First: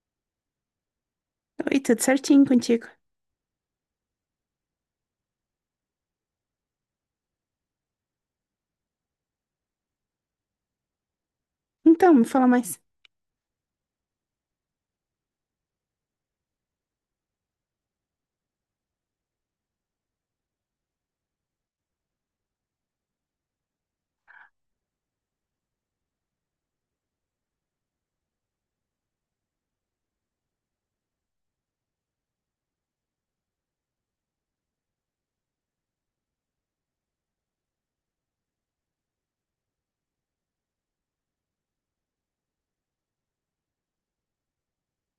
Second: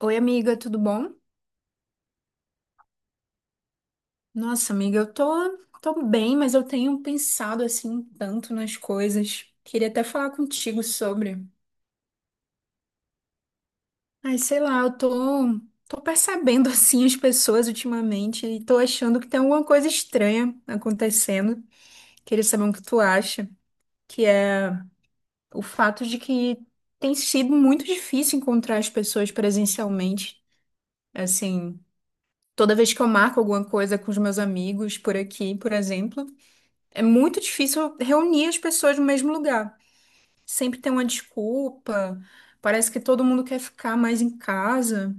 Oi, amiga, tudo bom? Oi, tudo certinho contigo? Nossa, amiga, eu tô bem, mas eu tenho pensado assim tanto nas coisas. Queria até falar contigo sobre. Então, me fala mais. Ai, sei lá, eu tô percebendo assim as pessoas ultimamente e tô achando que tem alguma coisa estranha acontecendo. Queria saber o que tu acha, que é o fato de que tem sido muito difícil encontrar as pessoas presencialmente. Assim, toda vez que eu marco alguma coisa com os meus amigos por aqui, por exemplo. É muito difícil reunir as pessoas no mesmo lugar. Sempre tem uma desculpa, parece que todo mundo quer ficar mais em casa.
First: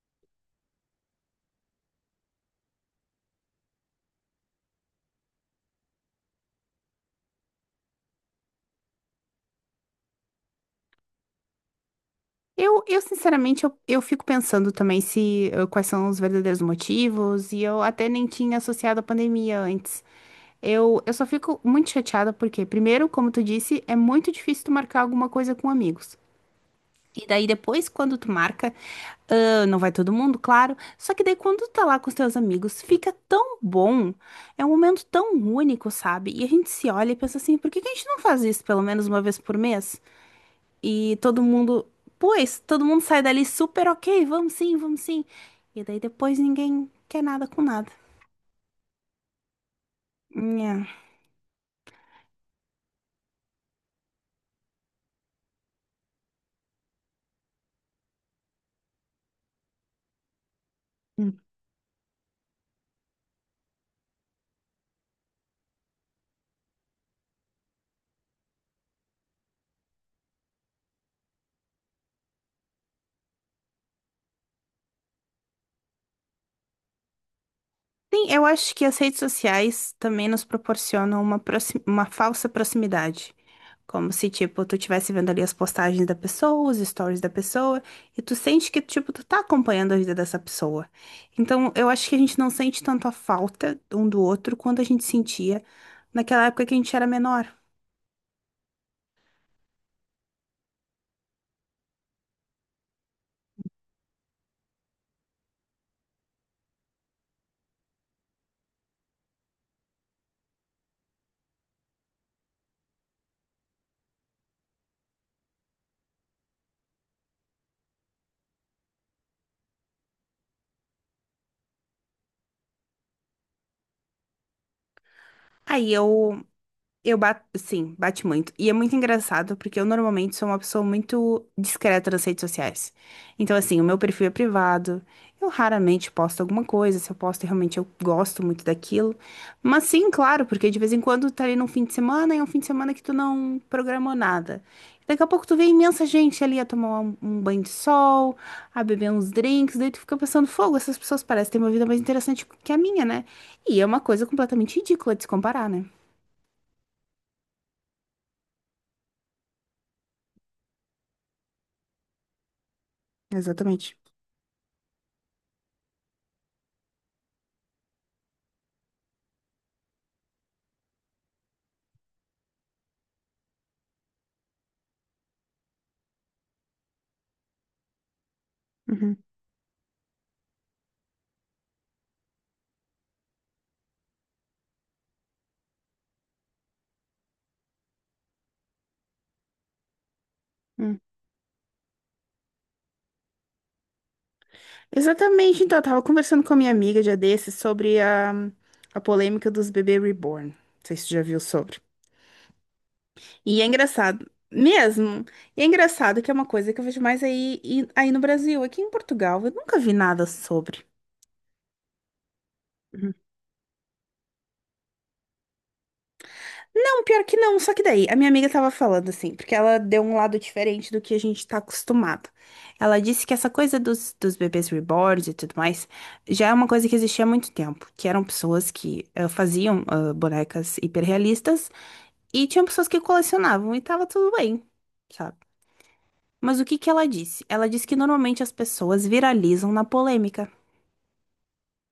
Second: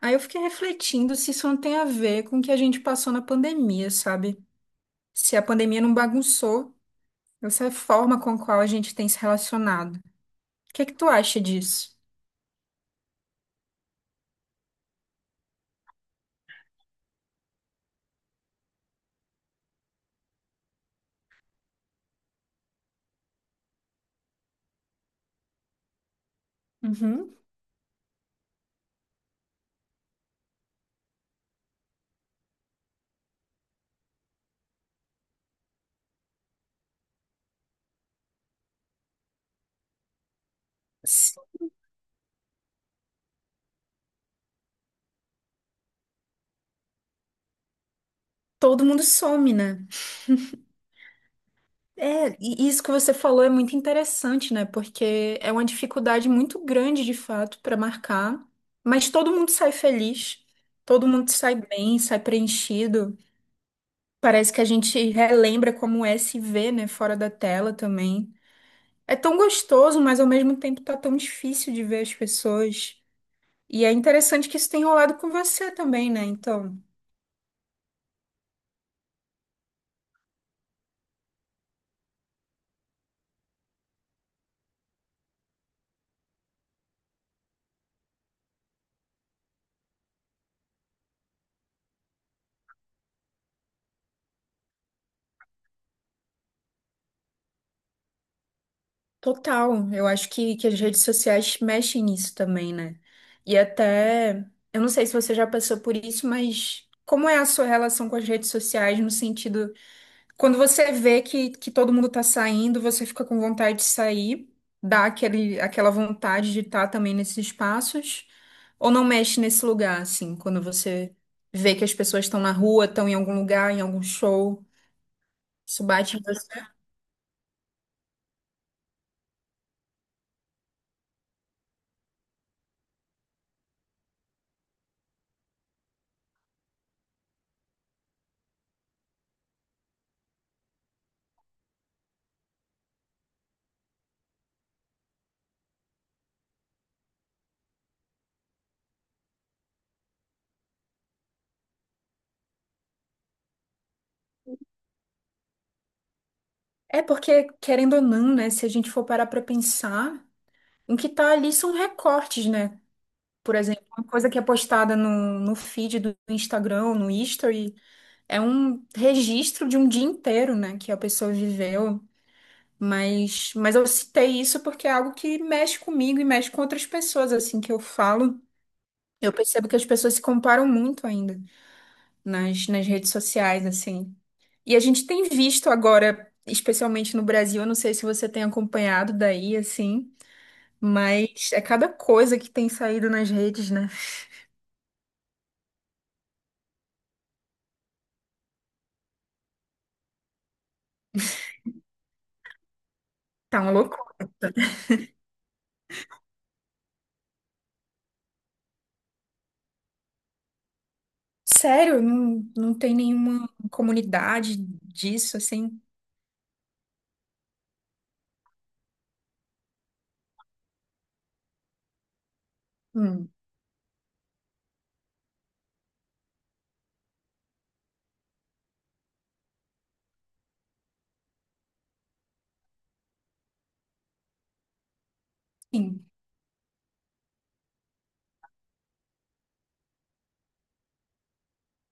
Aí eu fiquei refletindo se isso não tem a ver com o que a gente passou na pandemia, sabe? Se a pandemia não bagunçou essa forma com a qual a gente tem se relacionado. O que é que tu acha disso? Eu sinceramente, eu fico pensando também se quais são os verdadeiros motivos, e eu até nem tinha associado a pandemia antes. Eu só fico muito chateada porque, primeiro, como tu disse, é muito difícil tu marcar alguma coisa com amigos. E Uhum. daí depois, quando tu marca, ah, não vai todo mundo, claro. Só que daí quando tu tá lá com os teus amigos, fica tão bom. É um momento tão único, sabe? E a gente se olha e pensa assim, por que que a gente não faz isso pelo menos uma vez por mês? E Se todo mundo, pois, todo mundo sai dali super ok, vamos sim, vamos sim. E daí depois ninguém quer nada com nada. todo mundo some, né? Nhã. É, e isso que você falou é muito interessante, né? Porque é uma dificuldade muito grande, de fato, para marcar, mas todo mundo sai feliz, todo mundo sai bem, sai preenchido. Parece que a gente relembra como é se ver, né, fora da tela também. É tão gostoso, mas ao mesmo tempo tá tão difícil de ver as pessoas. E é interessante que isso tem rolado com você também, né? Então. Sim, eu acho que as redes sociais também nos proporcionam uma, uma falsa proximidade. Como se, tipo, tu estivesse vendo ali as postagens da pessoa, os stories da pessoa, e tu sente que, tipo, tu tá acompanhando a vida dessa pessoa. Então, eu acho que a gente não sente tanto a falta um do outro quanto a gente sentia naquela época que a gente era menor. Total, eu acho que as redes sociais mexem nisso também, né? E até, eu não sei se você já passou por isso, mas como é a sua relação com as redes sociais no sentido, quando você vê que todo mundo tá saindo, você fica com vontade de sair, dá aquela vontade de estar também nesses espaços, ou não mexe nesse lugar, assim, quando você vê que as pessoas estão na rua, estão em algum lugar, em algum show, isso Aí bate em você. eu bato, sim, bate muito. E é muito engraçado porque eu normalmente sou uma pessoa muito discreta nas redes sociais. Então, assim, o meu perfil é privado. Eu raramente posto alguma coisa. Se eu posto, realmente eu gosto muito daquilo. Mas sim, claro, porque de vez em quando tá ali num fim de semana e é um fim de semana que tu não programou nada. Daqui a pouco tu vê imensa gente ali a tomar um banho de sol, a beber uns drinks, daí tu fica pensando, fogo, essas pessoas parecem ter uma vida mais interessante que a minha, né? E é uma coisa completamente ridícula de se comparar, né? É porque, querendo ou não, né, se a gente for parar pra pensar. O que tá ali são recortes, né? Por exemplo, Exatamente. uma coisa que é postada no feed do Instagram, no History, é um registro de um dia inteiro, né? Que a pessoa viveu. Mas eu citei isso porque é algo que mexe comigo e mexe com outras pessoas, assim, que eu falo. Uhum, Eu percebo que as pessoas se comparam muito ainda nas redes sociais, assim. E a gente tem visto agora, especialmente no Brasil, eu não sei se você tem acompanhado daí, assim. uhum. Mas é cada coisa que tem saído nas redes, né? Exatamente, então, eu tava conversando com a minha amiga dia desses sobre a polêmica dos bebês reborn. Não sei se você já viu sobre. Tá E é uma loucura. engraçado, mesmo, e é engraçado que é uma coisa que eu vejo mais aí, aí no Brasil. Aqui em Portugal, eu nunca vi nada sobre. Sério, não tem nenhuma comunidade disso, assim? Não, pior que não. Só que daí, a minha amiga tava falando assim, porque ela deu um lado diferente do que a gente tá acostumado. Ela disse Hum, que essa coisa dos bebês reborns e tudo mais já é uma coisa que existia há muito tempo, que eram pessoas que faziam ah, bonecas hiperrealistas e tinham pessoas que colecionavam e tava tudo bem, sabe? sim. Mas o que que ela disse? Ela disse que normalmente as pessoas viralizam na polêmica.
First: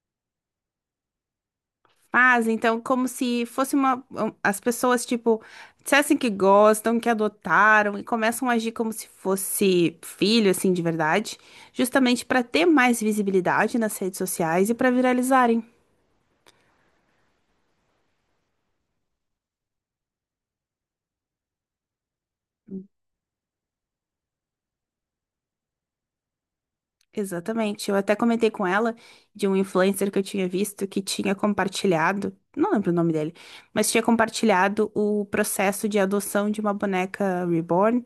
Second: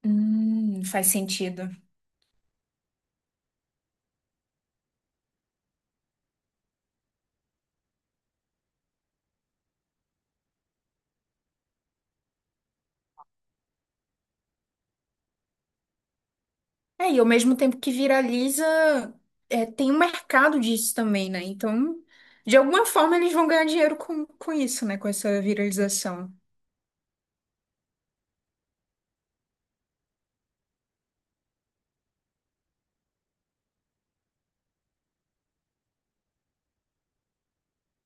Faz sentido. Mas então, como se fosse uma. Um, As pessoas, tipo, dissessem que gostam, que adotaram e começam a agir como se fosse filho, assim, de verdade, justamente para ter mais visibilidade nas redes sociais e para viralizarem. É, e ao mesmo tempo que viraliza, é, tem um mercado disso também, né? Então, de alguma forma, eles vão ganhar dinheiro com isso, né? Com essa viralização. Exatamente. Eu até comentei com ela de um influencer que eu tinha visto que tinha compartilhado, não lembro o nome dele, mas tinha compartilhado o processo de adoção de uma boneca reborn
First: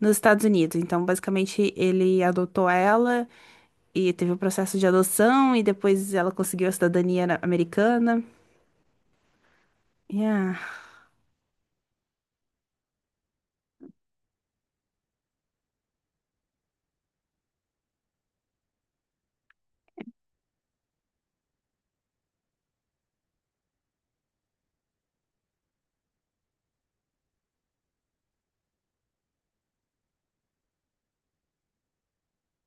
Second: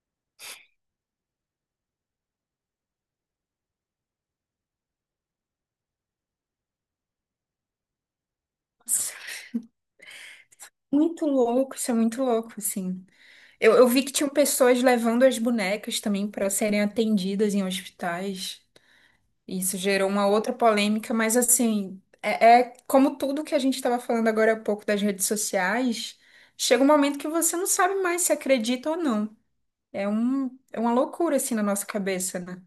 nos Estados Unidos. Então, basicamente, ele adotou ela. E teve o processo de adoção, e depois ela conseguiu a cidadania americana. Nossa, E, ah, muito louco, isso é muito louco, assim. Eu vi que tinham pessoas levando as bonecas também para serem atendidas em hospitais. Isso gerou uma outra polêmica, mas assim, é, é como tudo que a gente estava falando agora há pouco das redes sociais, chega um momento que você não sabe mais se acredita ou não. É um, é uma loucura assim na nossa cabeça, né?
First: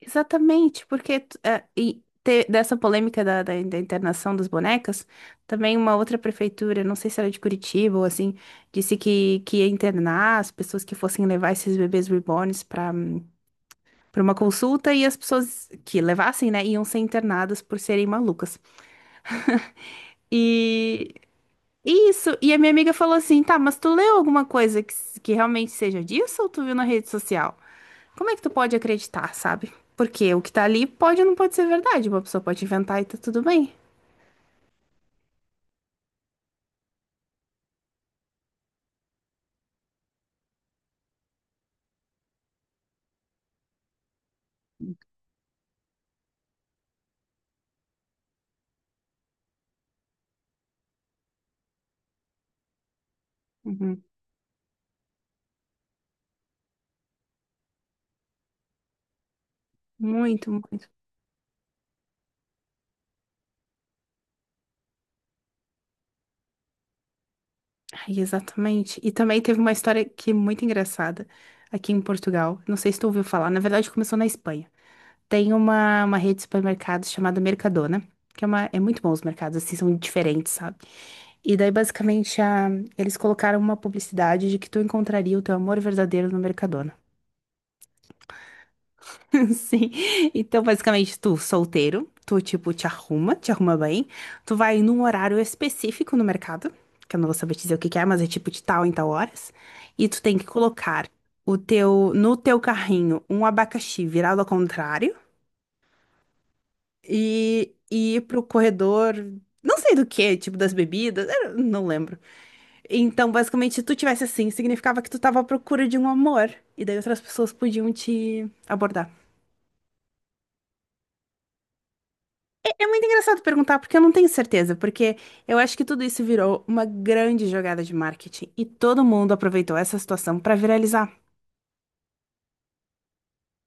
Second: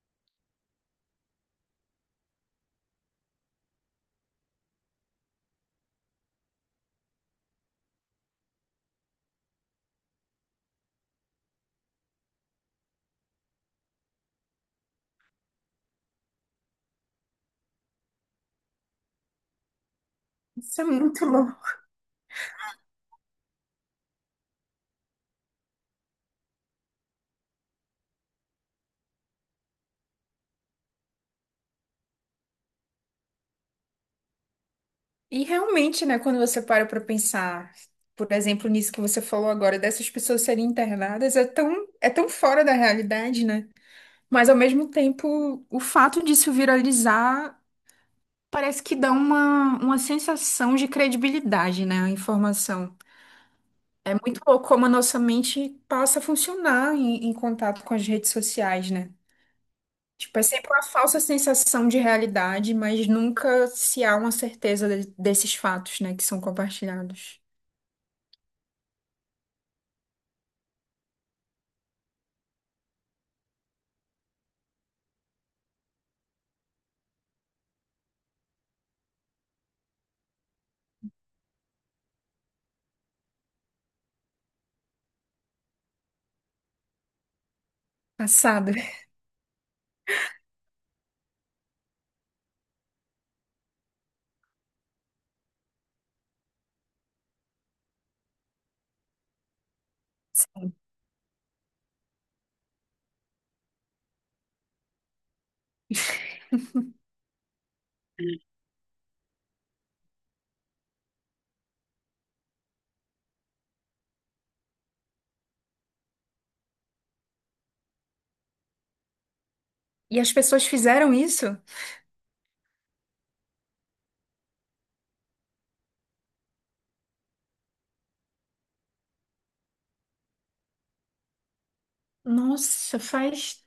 exatamente, porque dessa polêmica da internação das bonecas, também uma outra prefeitura, não sei se era de Curitiba ou assim, disse que ia internar as pessoas que fossem levar esses bebês reborns para uma consulta, e as pessoas que levassem, né, iam ser internadas por serem malucas. Isso é E muito louco. Isso, e a minha amiga falou assim: tá, mas tu leu alguma coisa que, que realmente seja disso ou tu viu na rede social? Como é que tu pode acreditar, sabe? Porque o que tá ali pode ou não pode ser verdade, uma pessoa pode inventar e tá tudo bem. E realmente, né, quando você para para pensar, por exemplo, nisso que você falou agora, dessas pessoas serem internadas, é tão fora da realidade, né? Mas ao mesmo tempo, o fato disso viralizar parece que dá uma sensação de credibilidade, né, a informação. Uhum. É muito louco como a nossa mente passa a funcionar em contato com as redes sociais, né? Tipo, é Muito, sempre uma muito. falsa sensação de realidade, mas nunca se há uma certeza desses fatos, né, que são compartilhados. Ai, exatamente. E também teve uma história que é muito engraçada aqui em Portugal. Não sei se tu ouviu falar, na verdade começou na Espanha. Tem uma rede de supermercados chamada Mercadona, que é, uma, é muito bom os mercados, assim, são diferentes, sabe? E daí, basicamente, eles colocaram uma publicidade de que tu encontraria o teu amor verdadeiro no Mercadona. Passado. Sim. Então, basicamente, tu solteiro, tu, tipo, te arruma bem, tu vai num horário específico no mercado, que eu não vou saber te dizer o que que é, mas é tipo de tal em tal horas, e tu tem que colocar o teu, no teu carrinho um abacaxi virado ao contrário, e ir pro corredor, não sei do que, tipo das bebidas, eu não lembro. Então, basicamente, se tu tivesse assim, significava que tu tava à procura de um amor, e daí outras pessoas podiam te abordar. E as pessoas fizeram isso? É muito engraçado perguntar, porque eu não tenho certeza, porque eu acho que tudo isso virou uma grande jogada de marketing, e todo mundo aproveitou essa situação pra viralizar. Nossa,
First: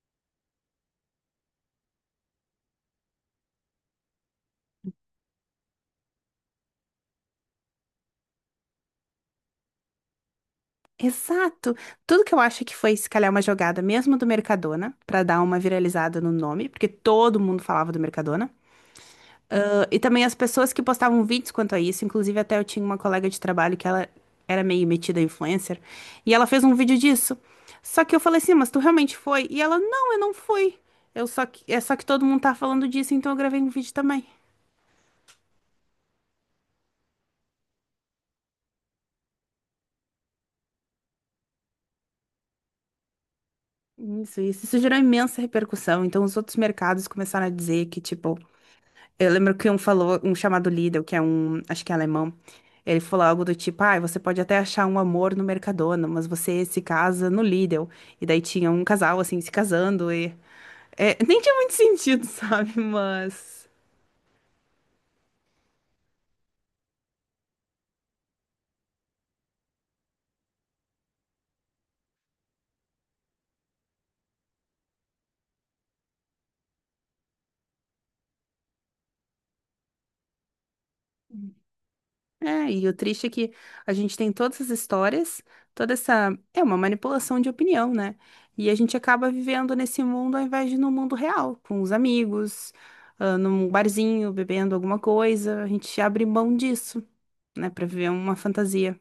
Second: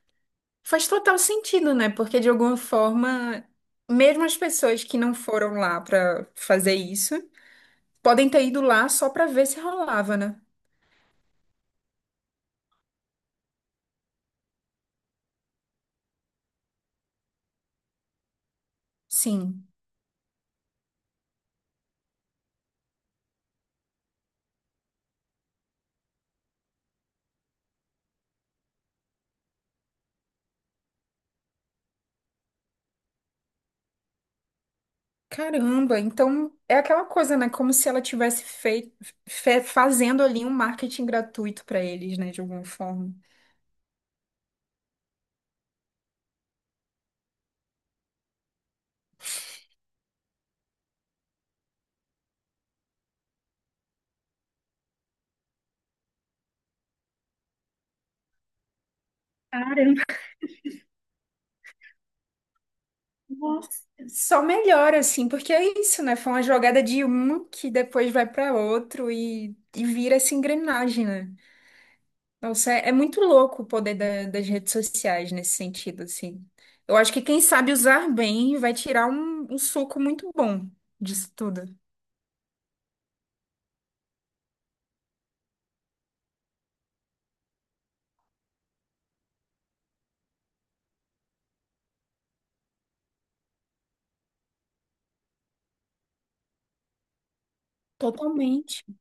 faz total sentido, né? Porque de alguma forma, mesmo as pessoas que não foram lá para fazer isso, podem ter ido lá só pra ver se rolava, né? Exato! Tudo que eu acho que foi, se calhar, uma jogada mesmo do Mercadona, pra dar uma viralizada no nome, porque todo mundo falava do Mercadona. Sim. Ah, e também as pessoas que postavam vídeos quanto a isso, inclusive até eu tinha uma colega de trabalho que ela era meio metida influencer, e ela fez um vídeo disso. Só que eu falei assim, mas tu realmente foi? E ela, não, eu não fui. É só que todo mundo tá falando disso, então eu gravei um vídeo também. Caramba, então é aquela coisa, né? Como se ela tivesse feito, fazendo ali um marketing gratuito pra eles, né? De alguma forma. Isso gerou imensa repercussão. Então os outros mercados começaram a dizer que, tipo, eu lembro que um falou, um chamado Lidl, que é um, acho que é alemão, ele falou algo do tipo, ah, você pode até achar um amor no Mercadona, mas você se casa no Lidl. E daí tinha um casal, assim, se Caramba. casando e... é, nem tinha muito sentido, sabe? Mas... Nossa. Só melhora, assim, porque é isso, né? Foi uma jogada de um que depois vai pra outro e vira essa engrenagem, né? Nossa, é, é muito louco o poder das redes sociais nesse sentido, assim. Eu acho que quem sabe usar bem vai tirar um suco muito bom disso tudo. é, e o triste é que a gente tem todas as histórias, toda essa... É uma manipulação de opinião, né? E a gente acaba vivendo nesse mundo ao invés de no mundo real, com os amigos, ah, num barzinho, bebendo alguma coisa, a gente abre mão disso, né, para viver uma Totalmente. fantasia.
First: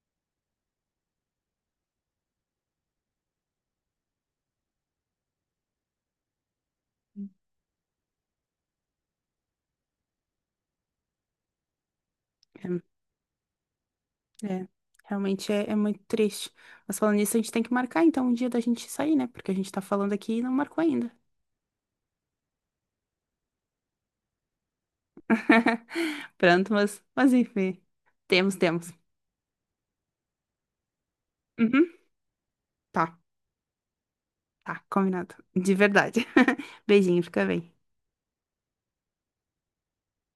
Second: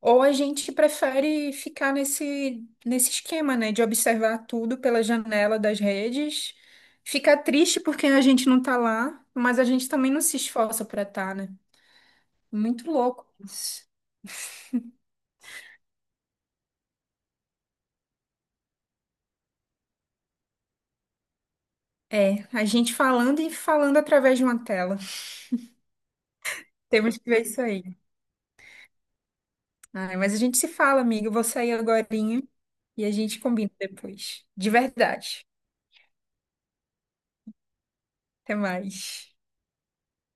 Ou a gente prefere ficar nesse esquema, né, de observar tudo pela janela das redes, ficar triste porque a gente não tá lá, mas a gente também não se esforça para estar, tá, né? Muito louco isso. É, é, realmente é muito triste. Mas falando nisso, a gente tem que marcar então um dia da gente sair, né? Porque a gente tá falando aqui e não marcou ainda. É, a gente falando e falando através de uma tela. Pronto, mas, Temos que mas ver isso enfim. aí. Temos, temos. Ai, mas a gente se fala, amiga. Eu vou sair Uhum, agorinha e a tá, gente combina depois. De tá, combinado. verdade. De verdade. Beijinho, fica bem. Até mais.